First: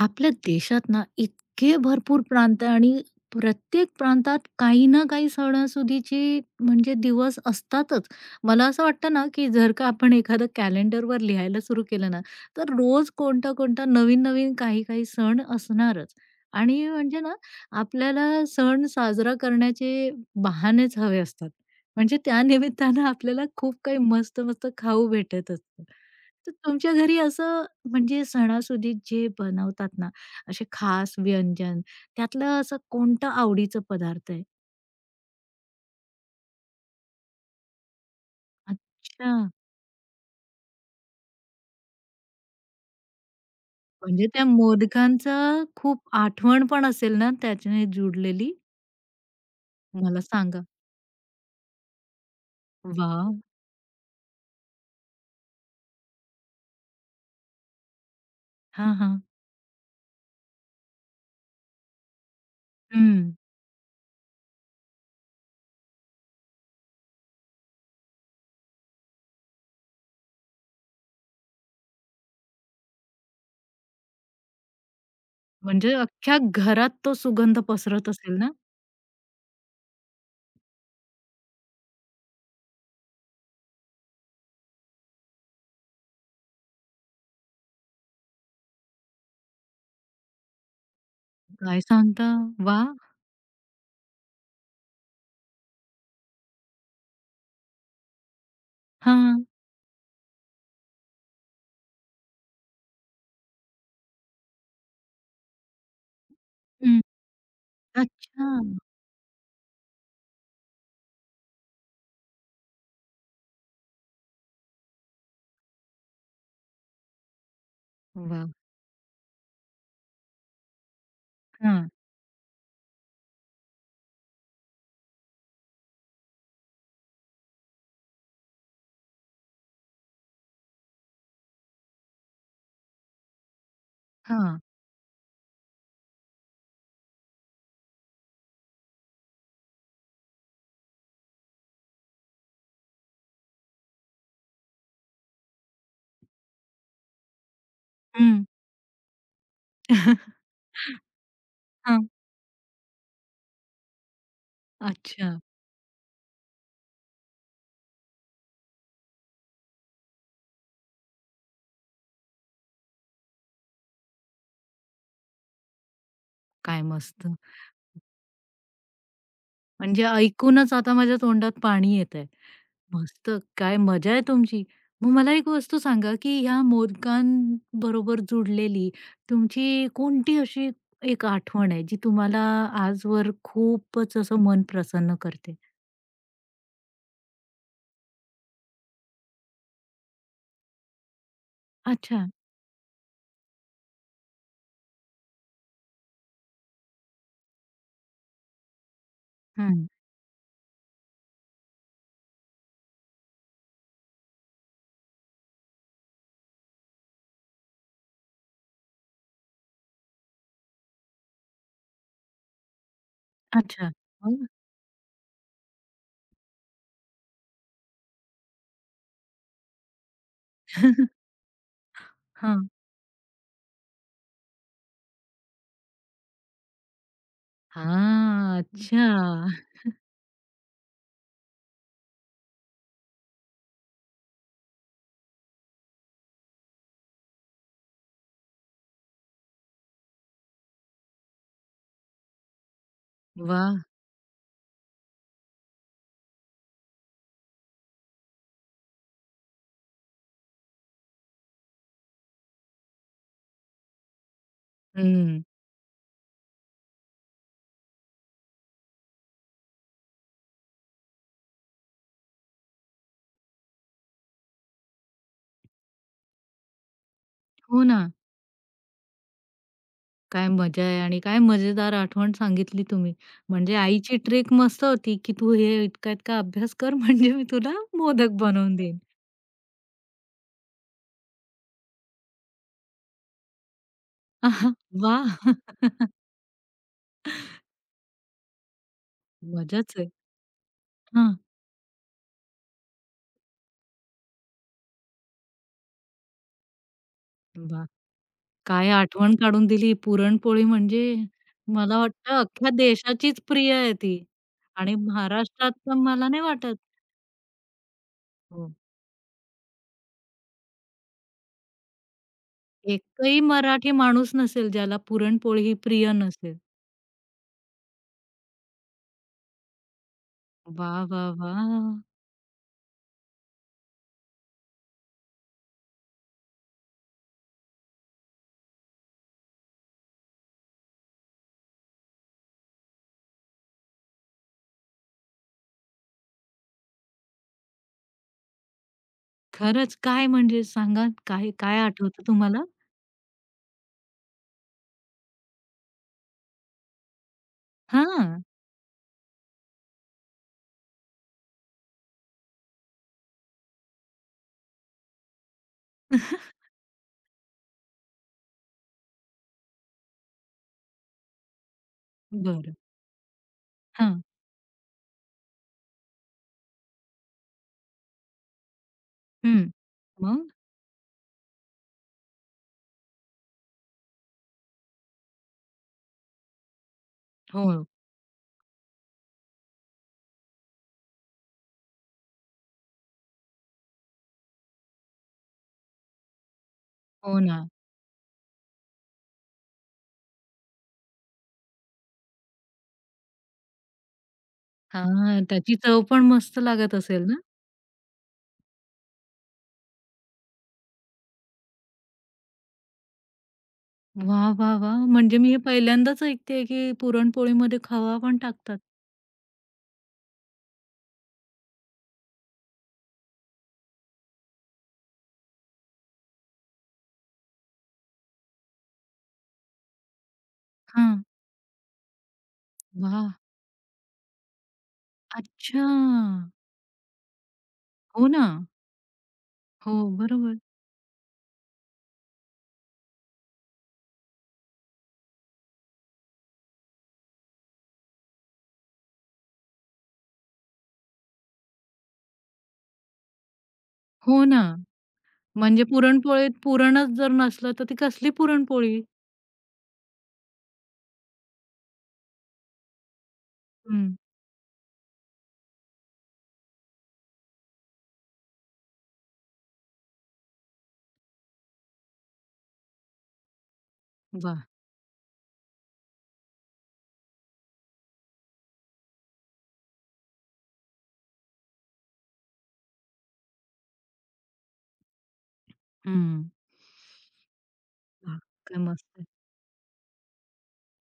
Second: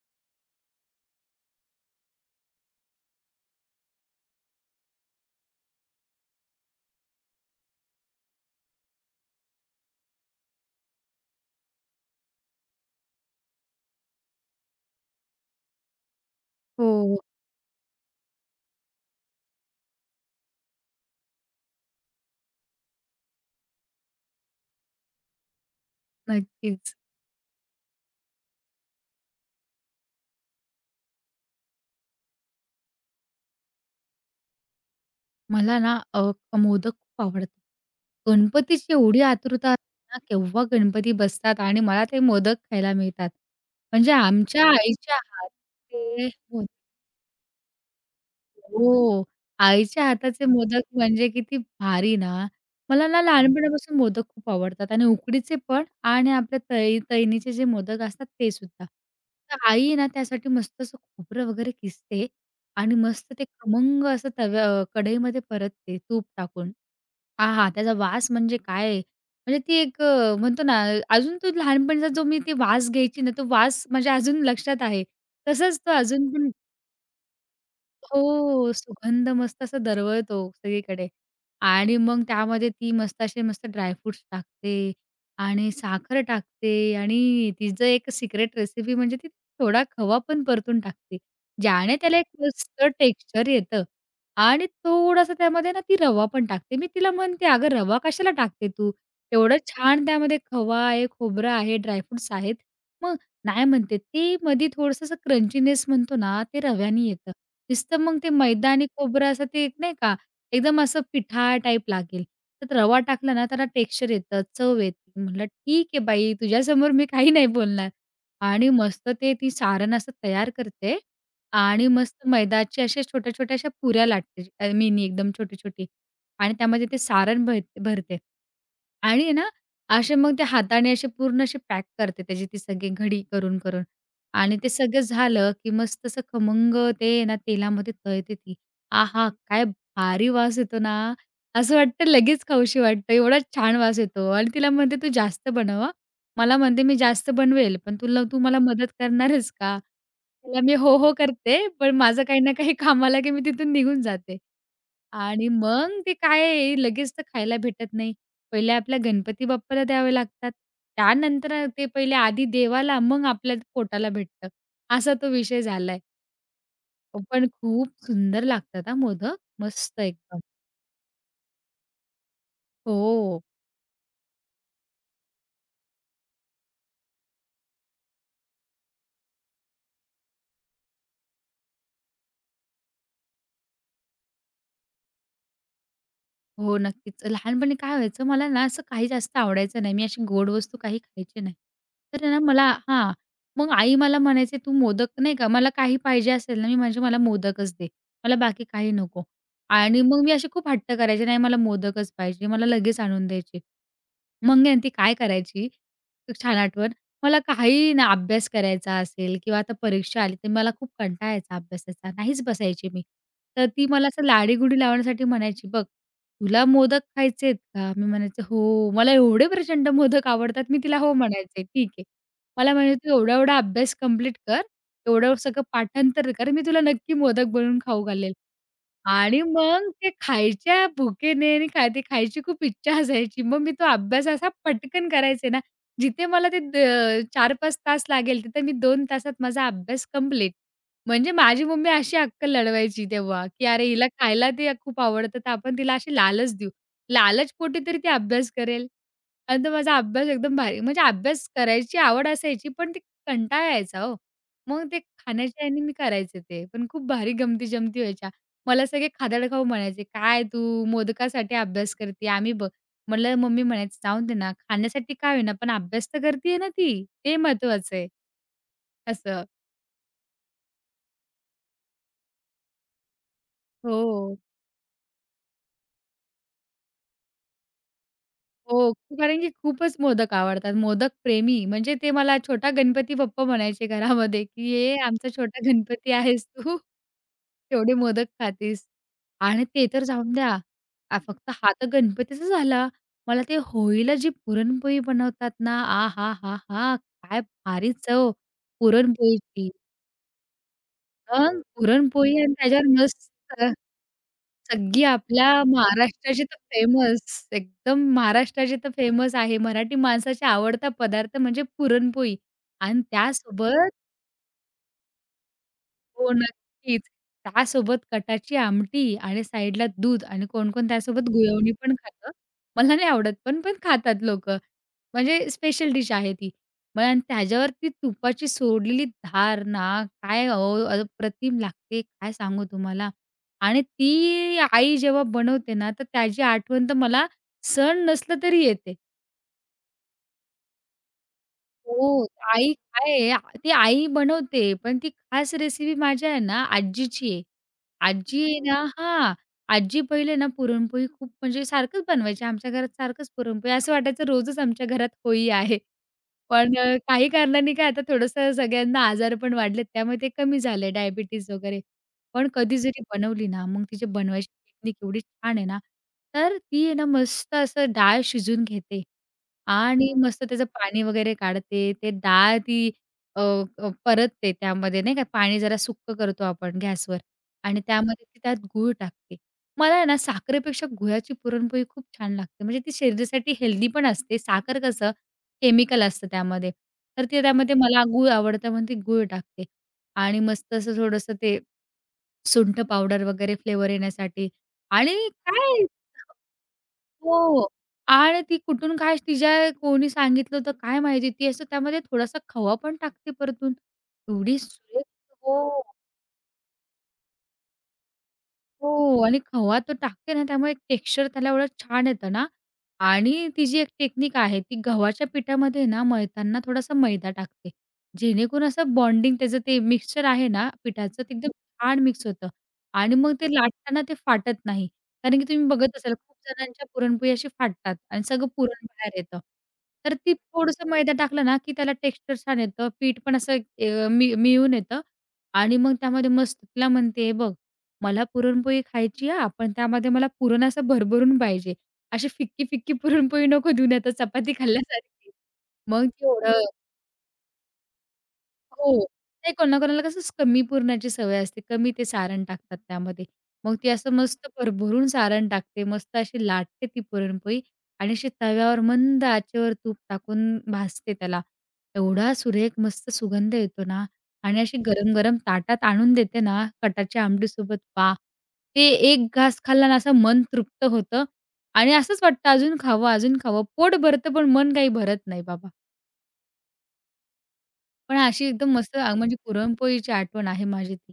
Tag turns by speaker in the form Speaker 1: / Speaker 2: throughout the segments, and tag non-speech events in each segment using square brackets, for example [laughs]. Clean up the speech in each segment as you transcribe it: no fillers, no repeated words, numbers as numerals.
Speaker 1: आपल्या देशात ना इतके भरपूर प्रांत आहे आणि प्रत्येक प्रांतात काही ना काही सणासुदीचे म्हणजे दिवस असतातच. मला असं वाटतं ना, की जर का आपण एखादं कॅलेंडरवर लिहायला सुरू केलं ना, तर रोज कोणता-कोणता नवीन-नवीन काही-काही सण असणारच.
Speaker 2: हो,
Speaker 1: आणि म्हणजे
Speaker 2: हो.
Speaker 1: ना, आपल्याला सण साजरा करण्याचे बहानेच हवे असतात. म्हणजे त्या निमित्तानं आपल्याला खूप काही मस्त-मस्त खाऊ भेटत असतं. तर तुमच्या
Speaker 2: नक्कीच.
Speaker 1: घरी असं म्हणजे सणासुदीत जे बनवतात ना, असे खास व्यंजन, त्यातलं असं कोणतं आवडीचं पदार्थ आहे?
Speaker 2: मला ना मोदक खूप आवडतात. गणपतीची एवढी
Speaker 1: अच्छा,
Speaker 2: आतुरता असते ना, केव्हा गणपती बसतात आणि मला ते मोदक खायला मिळतात. म्हणजे
Speaker 1: म्हणजे त्या
Speaker 2: आमच्या आईच्या
Speaker 1: मोदकांचं खूप
Speaker 2: हातचे
Speaker 1: आठवण पण असेल ना त्याच्याने जुडलेली?
Speaker 2: हो. आईच्या
Speaker 1: मला
Speaker 2: हाताचे
Speaker 1: सांगा.
Speaker 2: मोदक म्हणजे किती भारी ना. मला ना
Speaker 1: वाह!
Speaker 2: लहानपणापासून मोदक खूप आवडतात आणि उकडीचे पण आणि आपल्या तळी तळणीचे जे मोदक असतात ते सुद्धा.
Speaker 1: हां, हां.
Speaker 2: तर आई आहे ना त्यासाठी मस्त असं खोबरं वगैरे किसते आणि मस्त
Speaker 1: हं.
Speaker 2: ते खमंग असं तव्या कढईमध्ये परतते तूप टाकून. आहा! त्याचा वास म्हणजे काय म्हणजे ती एक म्हणतो ना अजून तो लहानपणीचा जो मी ती वास घ्यायची ना तो वास माझ्या अजून लक्षात आहे. तसाच तो
Speaker 1: म्हणजे
Speaker 2: अजून
Speaker 1: अख्ख्या
Speaker 2: पण
Speaker 1: घरात तो सुगंध पसरत असेल ना?
Speaker 2: हो, सुगंध मस्त असा दरवळतो सगळीकडे आणि मग त्यामध्ये ती मस्त असे मस्त ड्रायफ्रुट्स टाकते आणि साखर टाकते आणि तिचं एक सिक्रेट रेसिपी म्हणजे ती थोडा खवा पण परतून टाकते.
Speaker 1: काय
Speaker 2: ज्याने त्याला एक
Speaker 1: सांगता?
Speaker 2: मस्त
Speaker 1: वाह!
Speaker 2: टेक्स्चर येतं आणि थोडासा त्यामध्ये ना ती रवा पण टाकते. मी तिला म्हणते, "अगं रवा कशाला टाकते तू?
Speaker 1: हां.
Speaker 2: एवढं छान त्यामध्ये खवा आहे, खोबरं आहे, ड्रायफ्रुट्स आहेत." मग नाही म्हणते, "ते मध्ये थोडंसं असं क्रंचीनेस म्हणतो ना, ते
Speaker 1: हं.
Speaker 2: रव्याने येतं." नुसतं मग ते
Speaker 1: अच्छा.
Speaker 2: मैदा आणि खोबरं असं ते एक नाही का, एकदम असं पिठा टाईप लागेल. त्यात रवा टाकला ना त्याला टेक्स्चर येतं, चव येते. म्हटलं, "ठीक आहे बाई, तुझ्यासमोर मी काही नाही बोलणार."
Speaker 1: वाह!
Speaker 2: आणि मस्त ते ती सारण असं तयार करते आणि
Speaker 1: हां,
Speaker 2: मस्त मैदाची अशा छोट्या-छोट्या अशा पुऱ्या लाटते, मिनी एकदम छोटी-छोटी आणि त्यामध्ये ते सारण भरते आणि आहे ना, असे मग ते हाताने असे पूर्ण असे पॅक करते त्याची ती सगळी घडी करून-करून. आणि
Speaker 1: हां.
Speaker 2: ते सगळं झालं, की मस्त असं खमंग ते आहे ना तेलामध्ये तळते ती. आहा! काय भारी वास येतो ना, असं वाटतं लगेच खाऊशी वाटतं, एवढा छान वास येतो. आणि तिला म्हणते, "तू जास्त बनव हां." मला म्हणते, "मी जास्त बनवेल, पण तुला तू
Speaker 1: हं.
Speaker 2: मला मदत करणारच का?"
Speaker 1: हां. [laughs]
Speaker 2: तिला मी हो, हो करते, पण माझं काही ना काही काम आलं, की मी तिथून निघून जाते.
Speaker 1: अच्छा.
Speaker 2: आणि मग ते काय लगेच तर खायला भेटत नाही. पहिले आपल्या गणपती बाप्पाला द्यावे लागतात. त्यानंतर ते पहिले आधी देवाला, मग आपल्या पोटाला भेटतं. असा तो विषय झालाय.
Speaker 1: काय मस्त.
Speaker 2: पण खूप सुंदर लागतात हां मोदक. मस्त
Speaker 1: म्हणजे
Speaker 2: एकदम.
Speaker 1: ऐकूनच आता माझ्या तोंडात पाणी येतंय. मस्त
Speaker 2: हो.
Speaker 1: काय मजा आहे तुमची. मग मला एक वस्तू सांगा, की ह्या मोदकांबरोबर जुडलेली तुमची कोणती अशी एक आठवण आहे, जी तुम्हाला आजवर खूपच असं मन प्रसन्न करते?
Speaker 2: हो, नक्कीच. लहानपणी काय व्हायचं, मला ना असं काही जास्त आवडायचं नाही. मी अशी गोड वस्तू काही खायची नाही. तर
Speaker 1: अच्छा.
Speaker 2: ना मला हां, मग आई मला म्हणायची, "तू मोदक" नाही का, मला काही पाहिजे असेल ना, मी म्हणजे "मला मोदकच दे, मला बाकी काही नको."
Speaker 1: हं.
Speaker 2: आणि मग मी अशी खूप हट्ट करायचे, "नाही, मला मोदकच पाहिजे." मला लगेच आणून द्यायची. मग आहे ना, ती काय करायची, एक छान आठवण, मला काही ना अभ्यास करायचा असेल किंवा आता परीक्षा आली, तर मला खूप कंटाळा अभ्यासाचा, नाहीच बसायची मी. तर ती
Speaker 1: अच्छा.
Speaker 2: मला असं
Speaker 1: मग?
Speaker 2: लाडीगोडी लावण्यासाठी म्हणायची, "बघ, तुला मोदक खायचेत का? मी म्हणायचे, "हो." मला एवढे प्रचंड मोदक आवडतात, मी तिला हो
Speaker 1: [laughs]
Speaker 2: म्हणायचे. ठीक आहे.
Speaker 1: हां.
Speaker 2: मला म्हणायचे, "तू एवढा-एवढा अभ्यास कंप्लीट कर, एवढं सगळं पाठांतर कर, मी तुला नक्की मोदक बनवून खाऊ घालेल."
Speaker 1: हां.
Speaker 2: आणि
Speaker 1: अच्छा.
Speaker 2: मग ते खायच्या भुकेने आणि ते खायची खूप इच्छा असायची. मग मी तो अभ्यास असा पटकन करायचे ना, जिथे मला ते द 4-5 तास लागेल, तिथे मी 2 तासात माझा अभ्यास कंप्लीट. म्हणजे माझी मम्मी अशी अक्कल लढवायची तेव्हा, की
Speaker 1: वाह!
Speaker 2: "अरे, हिला खायला ते खूप आवडतं, तर आपण तिला अशी लालच देऊ. लालच पोटी तरी ती अभ्यास करेल." आणि तो माझा अभ्यास एकदम भारी म्हणजे अभ्यास करायची आवड असायची, पण ते कंटाळा यायचा हो. मग ते
Speaker 1: हं.
Speaker 2: खाण्याच्या ह्याने मी करायचे ते. पण खूप भारी गमती-जमती व्हायच्या. मला सगळे खादाडखाऊ म्हणायचे, "काय तू मोदकासाठी अभ्यास करते?" आम्ही बघ म्हटलं मम्मी म्हणायची, "जाऊन दे ना, खाण्यासाठी काय होईना, पण अभ्यास तर करतीये ना ती, ते
Speaker 1: हो
Speaker 2: महत्वाचं
Speaker 1: ना.
Speaker 2: आहे." असं.
Speaker 1: काय मजा आहे आणि काय मजेदार आठवण सांगितली तुम्ही. म्हणजे आईची
Speaker 2: हो.
Speaker 1: ट्रिक मस्त होती, की "तू हे इतका-इतका अभ्यास कर [laughs] म्हणजे मी तुला मोदक बनवून
Speaker 2: हो,
Speaker 1: देईन."
Speaker 2: कारण की खूपच मोदक आवडतात. मोदक प्रेमी म्हणजे ते मला छोटा गणपती बाप्पा म्हणायचे घरामध्ये, की "ये आमचा
Speaker 1: वाह!
Speaker 2: छोटा गणपती
Speaker 1: [laughs]
Speaker 2: आहेस तू. एवढे मोदक खातीस." आणि ते
Speaker 1: मजाच
Speaker 2: तर
Speaker 1: आहे.
Speaker 2: जाऊन द्या.
Speaker 1: हां.
Speaker 2: फक्त हा तर गणपतीचा झाला. मला ते होळीला जी पुरणपोळी बनवतात ना, आहाहाहा! काय
Speaker 1: वाह!
Speaker 2: भारी चव
Speaker 1: काय आठवण काढून
Speaker 2: पुरणपोळीची.
Speaker 1: दिली. पुरणपोळी म्हणजे
Speaker 2: मग
Speaker 1: मला वाटतं
Speaker 2: पुरणपोळी आणि
Speaker 1: अख्ख्या
Speaker 2: त्याच्यावर
Speaker 1: देशाचीच
Speaker 2: मस्त
Speaker 1: प्रिय आहे ती आणि
Speaker 2: सगळी आपल्या
Speaker 1: महाराष्ट्रात तर मला नाही
Speaker 2: महाराष्ट्राची तर
Speaker 1: वाटत
Speaker 2: फेमस, एकदम
Speaker 1: हो.
Speaker 2: महाराष्ट्राची तर फेमस आहे. मराठी माणसाचा आवडता पदार्थ म्हणजे पुरणपोळी आणि
Speaker 1: एकही
Speaker 2: त्यासोबत
Speaker 1: मराठी माणूस नसेल ज्याला पुरणपोळी ही प्रिय
Speaker 2: हो,
Speaker 1: नसेल.
Speaker 2: नक्कीच. त्यासोबत कटाची आमटी आणि साईडला दूध आणि कोण-कोण
Speaker 1: वाह,
Speaker 2: त्यासोबत
Speaker 1: वाह,
Speaker 2: गुळवणी पण
Speaker 1: वाह!
Speaker 2: खातं. मला नाही आवडत पण, पण खातात लोकं. म्हणजे स्पेशल डिश आहे ती. मग आणि त्याच्यावरती तुपाची सोडलेली धार ना, काय अहो अप्रतिम लागते, काय सांगू तुम्हाला. आणि ती आई जेव्हा बनवते ना, तर त्याची आठवण तर मला सण नसलं तरी येते.
Speaker 1: खरंच, काय म्हणजे सांगा, काय काय आठवतं
Speaker 2: हो.
Speaker 1: तुम्हाला?
Speaker 2: आई काय आहे, ती आई बनवते, पण ती खास रेसिपी माझ्या आहे ना आजीची आहे. आजी
Speaker 1: हां,
Speaker 2: आहे ना हां. आजी पहिले ना पुरणपोळी खूप म्हणजे सारखंच बनवायची. आमच्या घरात सारखंच पुरणपोळी. असं वाटायचं रोजच आमच्या घरात होळी आहे. पण काही कारणांनी काय आता थोडंसं सगळ्यांना आजार पण वाढलेत, त्यामुळे ते कमी झालंय डायबिटीज वगैरे. पण
Speaker 1: बरं.
Speaker 2: कधी जरी बनवली ना, मग तिची
Speaker 1: हां,
Speaker 2: बनवायची टेक्निक एवढी छान आहे ना, तर ती आहे ना मस्त असं डाळ शिजून घेते
Speaker 1: हं.
Speaker 2: आणि
Speaker 1: मग?
Speaker 2: मस्त त्याचं पाणी वगैरे काढते. ते डाळ ती अ, अ, परतते त्यामध्ये नाही का, पाणी जरा सुक्कं करतो आपण गॅसवर आणि
Speaker 1: हो,
Speaker 2: त्यामध्ये त्यात गूळ टाकते. मला आहे ना साखरेपेक्षा गुळाची पुरणपोळी खूप छान लागते. म्हणजे ती शरीरासाठी हेल्दी पण असते. साखर कसं केमिकल असतं त्यामध्ये. तर
Speaker 1: हो
Speaker 2: ते
Speaker 1: ना.
Speaker 2: त्यामध्ये मला गूळ आवडतं म्हणून ते गूळ टाकते आणि मस्त असं थोडंसं ते सुंठ पावडर वगैरे फ्लेवर येण्यासाठी आणि
Speaker 1: हां, त्याची
Speaker 2: काय
Speaker 1: चव पण मस्त लागत असेल ना?
Speaker 2: हो. आणि ती कुठून काय तिच्या कोणी सांगितलं होतं काय माहिती, ती असं त्यामध्ये थोडासा खवा पण टाकते परतून.
Speaker 1: वाह,
Speaker 2: एवढी
Speaker 1: वाह,
Speaker 2: सुरेख
Speaker 1: वाह! म्हणजे मी हे
Speaker 2: हो.
Speaker 1: पहिल्यांदाच ऐकतेय, की पुरणपोळीमध्ये खवा पण टाकतात.
Speaker 2: हो आणि खवा तो टाकते ना, त्यामुळे टेक्स्चर त्याला एवढं छान येतं ना आणि ती जी एक टेक्निक आहे, ती गव्हाच्या पिठामध्ये ना मळताना थोडासा मैदा टाकते. जेणेकरून असं बॉन्डिंग त्याचं ते मिक्सचर आहे ना पिठाचं,
Speaker 1: हां,
Speaker 2: ते एकदम छान मिक्स होतं आणि
Speaker 1: वाह!
Speaker 2: मग ते लाटताना ते फाटत नाही. कारण की तुम्ही
Speaker 1: अच्छा.
Speaker 2: बघत असाल खूप जणांच्या पुरणपोळी अशी फाटतात आणि
Speaker 1: हो ना.
Speaker 2: सगळं पुरण बाहेर येतं.
Speaker 1: हो,
Speaker 2: तर ती
Speaker 1: बरोबर.
Speaker 2: थोडंसं मैदा टाकलं ना, की त्याला टेक्स्चर छान येतं. पीठ पण असं अ, मी मिळून येतं आणि मग त्यामध्ये मस्त तुला म्हणते बघ मला पुरणपोळी खायची आहे, पण त्यामध्ये मला पुरण असं भरभरून पाहिजे. अशी फिक्की-फिक्की पुरणपोळी नको देऊ, नाहीतर
Speaker 1: हो
Speaker 2: चपाती
Speaker 1: ना.
Speaker 2: खाल्ल्यासारखी.
Speaker 1: म्हणजे
Speaker 2: मग ती ओढ
Speaker 1: पुरणपोळीत पुरणच जर नसलं, तर ती कसली
Speaker 2: हो.
Speaker 1: पुरणपोळी?
Speaker 2: नाही कोणाकोणाला कसं कमी पुरणाची सवय असते. कमी ते सारण टाकतात त्यामध्ये. मग ती असं
Speaker 1: हं.
Speaker 2: मस्त भरभरून सारण टाकते. मस्त अशी लाटते ती पुरणपोळी आणि अशी तव्यावर मंद आचेवर तूप टाकून भाजते त्याला. एवढा सुरेख मस्त सुगंध येतो ना आणि
Speaker 1: वाह!
Speaker 2: अशी गरम-गरम ताटात आणून देते ना कटाच्या आमटीसोबत वाह! ते एक घास खाल्ला ना असं मन तृप्त होतं आणि असंच वाटतं अजून खावं, अजून खावं. पोट भरतं पण मन काही भरत नाही बाबा.
Speaker 1: हं.
Speaker 2: पण
Speaker 1: वाह!
Speaker 2: अशी एकदम
Speaker 1: काय
Speaker 2: मस्त
Speaker 1: मस्त.
Speaker 2: म्हणजे पुरणपोळीची आठवण आहे माझी ती.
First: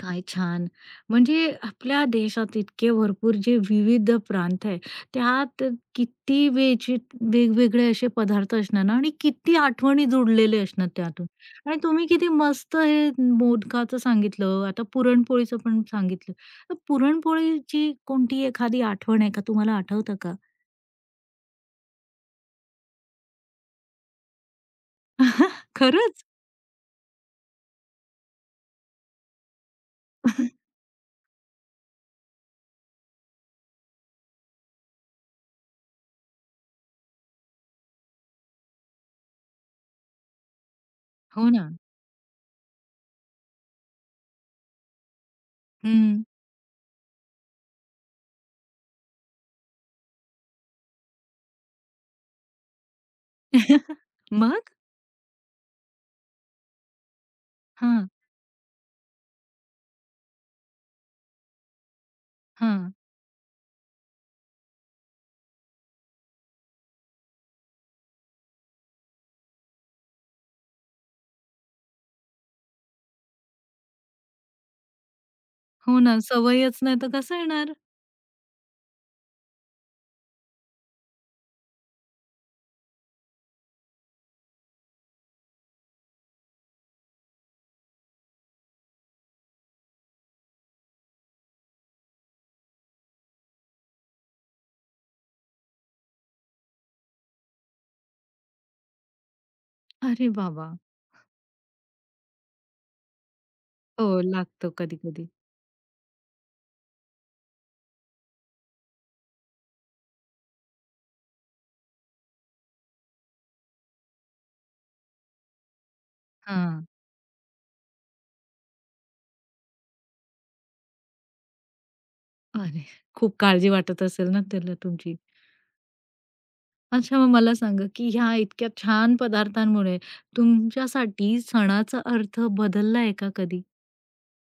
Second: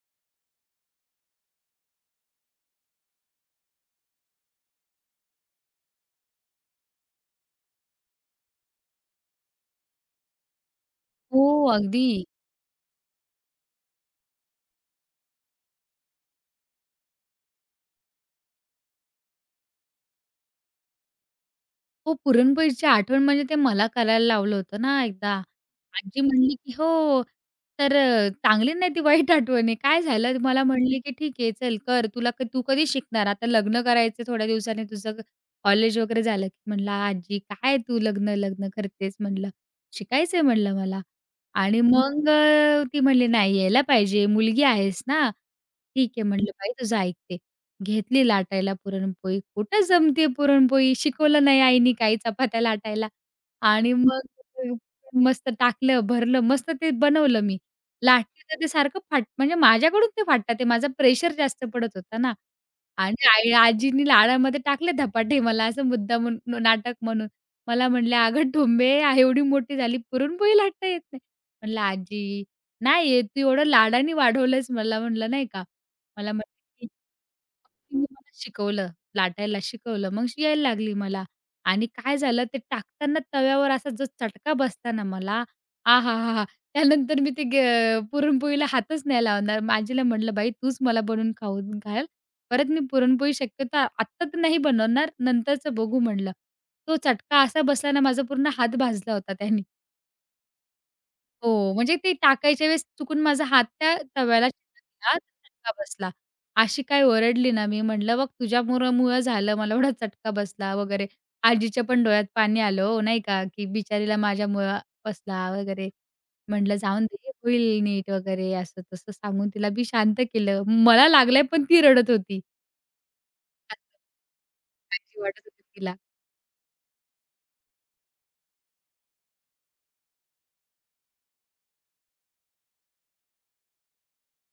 Speaker 1: काय छान! म्हणजे आपल्या देशात इतके भरपूर जे विविध प्रांत आहे, त्यात किती वेगवेगळे असे पदार्थ असणार ना आणि किती आठवणी जुडलेले असणार त्यातून.
Speaker 2: हो,
Speaker 1: आणि तुम्ही
Speaker 2: अगदी.
Speaker 1: किती मस्त हे मोदकाचं सांगितलं, आता पुरणपोळीचं पण सांगितलं. तर पुरणपोळीची कोणती एखादी आठवण आहे का? तुम्हाला आठवतं का?
Speaker 2: हो, पुरणपोळीची आठवण म्हणजे ते मला करायला लावलं होतं ना एकदा.
Speaker 1: [laughs]
Speaker 2: आजी
Speaker 1: खरंच?
Speaker 2: म्हणली, की "हो, तर चांगली नाही ती वाईट आठवण आहे. काय झालं?" मला म्हणली, की "ठीक आहे, चल कर. तुला क तू कधी शिकणार? आता लग्न करायचं थोड्या दिवसांनी तुझं कॉलेज वगैरे झालं." की. म्हणलं, "आजी, काय तू लग्न, लग्न करतेस?" म्हणलं. "शिकायचंय," म्हणलं, "मला."
Speaker 1: हो ना.
Speaker 2: आणि मग ती म्हणली, "नाही, यायला पाहिजे. मुलगी आहेस ना." "ठीक आहे,"
Speaker 1: हं.
Speaker 2: म्हणलं, "बाई तुझं ऐकते." घेतली लाटायला पुरणपोळी. कुठं जमते पुरणपोळी, शिकवलं नाही आईनी काही चपात्या लाटायला. आणि मग
Speaker 1: [laughs] मग?
Speaker 2: ते मस्त टाकलं, भरलं, मस्त ते बनवलं मी.
Speaker 1: हां,
Speaker 2: लाटलं तर ते सारखं फाट म्हणजे माझ्याकडून ते फाटतात ते माझा प्रेशर जास्त पडत होता ना.
Speaker 1: हां.
Speaker 2: आणि आई आजीनी लाडामध्ये टाकले धपाटे मला असं मुद्दामून नाटक म्हणून. मला म्हणल्या, "अगं ठुंबे, एवढी मोठी झाली पुरणपोळी लाटता येत नाही." म्हणलं, "आजी नाही येत, तू एवढं लाडाने वाढवलंस मला." म्हणलं नाही का.
Speaker 1: हो ना.
Speaker 2: मला म्हणली
Speaker 1: सवयच नाही तर कसं येणार?
Speaker 2: तिने मला शिकवलं, लाटायला शिकवलं. मग शी यायला लागली मला आणि काय झालं ते टाकताना तव्यावर असा जो चटका बसला ना मला, आहाहाहा! त्यानंतर मी ते ग पुरणपोळीला हातच नाही लावणार. मग आजीला म्हटलं, "बाई तूच मला बनवून खाऊन घाल. परत मी पुरणपोळी शक्यतो आत्ता तर नाही बनवणार, नंतरचं बघू" म्हटलं. तो चटका असा बसला ना माझा पूर्ण हात भाजला होता त्याने.
Speaker 1: अरे बाबा!
Speaker 2: हो, म्हणजे ते टाकायच्या वेळेस चुकून माझा हात त्या
Speaker 1: हो,
Speaker 2: तव्याला
Speaker 1: लागतो
Speaker 2: चिटकला,
Speaker 1: कधी-कधी.
Speaker 2: चटका बसला. अशी काय ओरडली ना मी, म्हटलं "बघ तुझ्यामुळं मुळं झालं, मला एवढा चटका बसला" वगैरे. आजीच्या पण डोळ्यात पाणी आलं हो, नाही का, की बिचारीला माझ्यामुळं बसला वगैरे. म्हटलं
Speaker 1: हां.
Speaker 2: "जाऊन दे, होईल नीट" वगैरे असं-तसं सांगून तिला मी शांत केलं. मला लागलंय पण ती रडत होती.
Speaker 1: अरे! खूप काळजी
Speaker 2: असं.
Speaker 1: वाटत असेल ना त्याला तुमची.
Speaker 2: काळजी वाटत होती तिला.
Speaker 1: अच्छा मग मला सांगा, की ह्या इतक्या छान पदार्थांमुळे तुमच्यासाठी सणाचा अर्थ बदलला आहे का कधी?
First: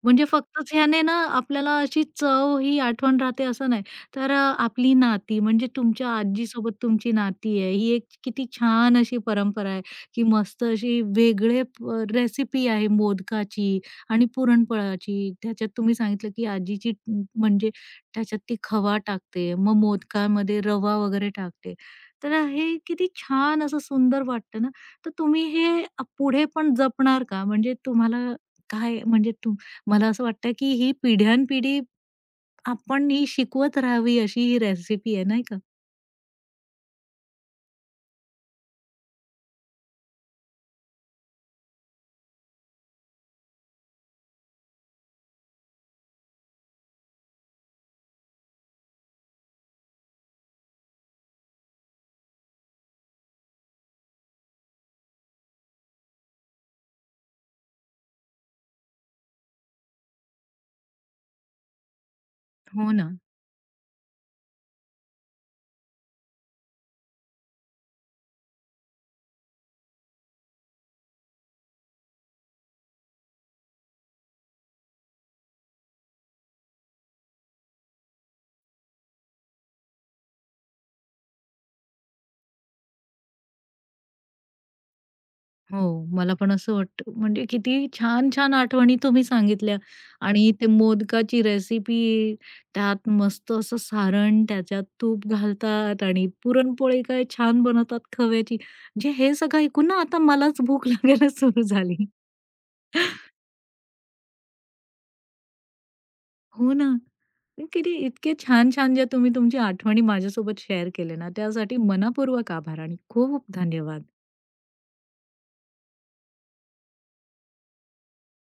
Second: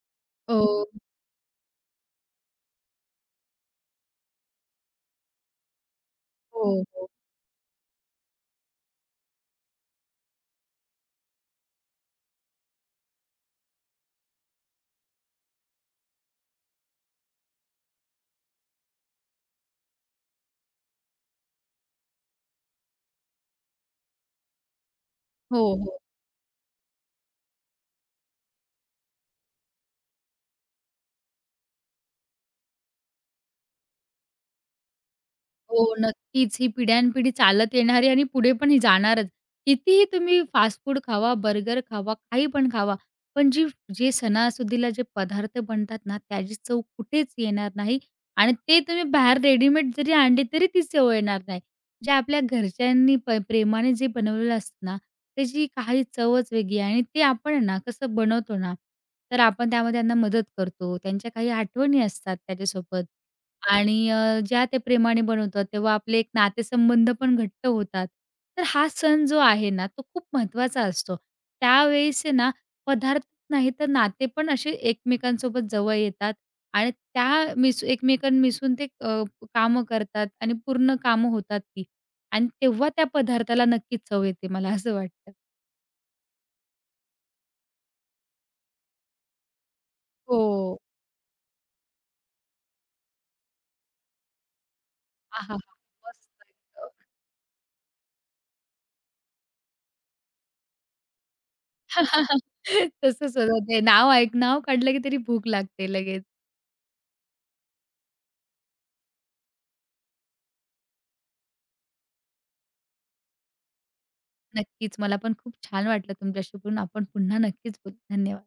Speaker 1: म्हणजे
Speaker 2: हो,
Speaker 1: फक्तच ह्याने ना आपल्याला अशी चव ही आठवण राहते असं नाही, तर आपली नाती म्हणजे तुमच्या
Speaker 2: हो,
Speaker 1: आजीसोबत
Speaker 2: हो.
Speaker 1: तुमची नाती आहे, ही एक किती छान अशी परंपरा आहे, की मस्त अशी वेगळे रेसिपी आहे मोदकाची आणि पुरणपोळ्याची. त्याच्यात तुम्ही सांगितलं, की म्हणजे त्याच्यात ती खवा टाकते, मग मोदकामध्ये रवा वगैरे टाकते. तर हे किती छान असं सुंदर वाटतं ना, तर तुम्ही
Speaker 2: हो,
Speaker 1: हे
Speaker 2: हो.
Speaker 1: पुढे पण जपणार का? म्हणजे तुम्हाला काय म्हणजे तुम मला असं वाटतं की ही पिढ्यानपिढी आपण ही शिकवत राहावी अशी ही रेसिपी आहे नाही का?
Speaker 2: हो, नक्कीच. ही पिढ्यानपिढी चालत येणारी आणि पुढे पण ही जाणारच. कितीही तुम्ही फास्ट फूड खावा, बर्गर खावा, काही पण खावा, पण जी जे सणासुदीला जे पदार्थ बनतात ना, त्याची चव कुठेच येणार नाही आणि ते तुम्ही बाहेर रेडीमेड जरी आणले, तरी ती चव येणार नाही. जे आपल्या घरच्यांनी प्रेमाने जे बनवलेलं असतं ना, त्याची काही चवच वेगळी आहे आणि ते आपण आहे ना, कसं बनवतो ना, तर आपण त्यामध्ये त्यांना मदत करतो. त्यांच्या काही आठवणी असतात
Speaker 1: हो
Speaker 2: त्याच्यासोबत.
Speaker 1: ना.
Speaker 2: आणि ज्या ते प्रेमाने बनवतात, तेव्हा आपले एक नातेसंबंध पण घट्ट होतात. तर हा सण जो आहे ना, तो खूप महत्त्वाचा असतो. त्यावेळेस आहे ना, पदार्थ नाही तर नाते पण असे एकमेकांसोबत जवळ येतात आणि त्या मिसू एकमेकां मिसून कामं करतात आणि पूर्ण कामं होतात ती आणि तेव्हा त्या पदार्थाला नक्कीच चव येते, मला असं वाटतं.
Speaker 1: हो. मला पण असं वाटतं. म्हणजे किती छान-छान आठवणी तुम्ही सांगितल्या आणि ते
Speaker 2: हो.
Speaker 1: मोदकाची रेसिपी, त्यात मस्त असं सारण, त्याच्यात तूप
Speaker 2: आहाहा!
Speaker 1: घालतात आणि
Speaker 2: मस्त एकदम.
Speaker 1: पुरणपोळी काय छान बनवतात खव्याची. म्हणजे हे सगळं ऐकून ना आता मलाच भूक [laughs] लागायला सुरू झाली.
Speaker 2: [laughs] तसंच होतं ते नाव काढलं की तरी भूक लागते लगेच.
Speaker 1: हो ना. किती इतके छान-छान ज्या तुम्ही तुमची आठवणी माझ्यासोबत शेअर केल्या ना, त्यासाठी मनःपूर्वक आभार आणि खूप धन्यवाद.
Speaker 2: नक्कीच. मला पण खूप छान वाटलं तुमच्याशी बोलून. आपण पुन्हा नक्कीच बोलू. धन्यवाद.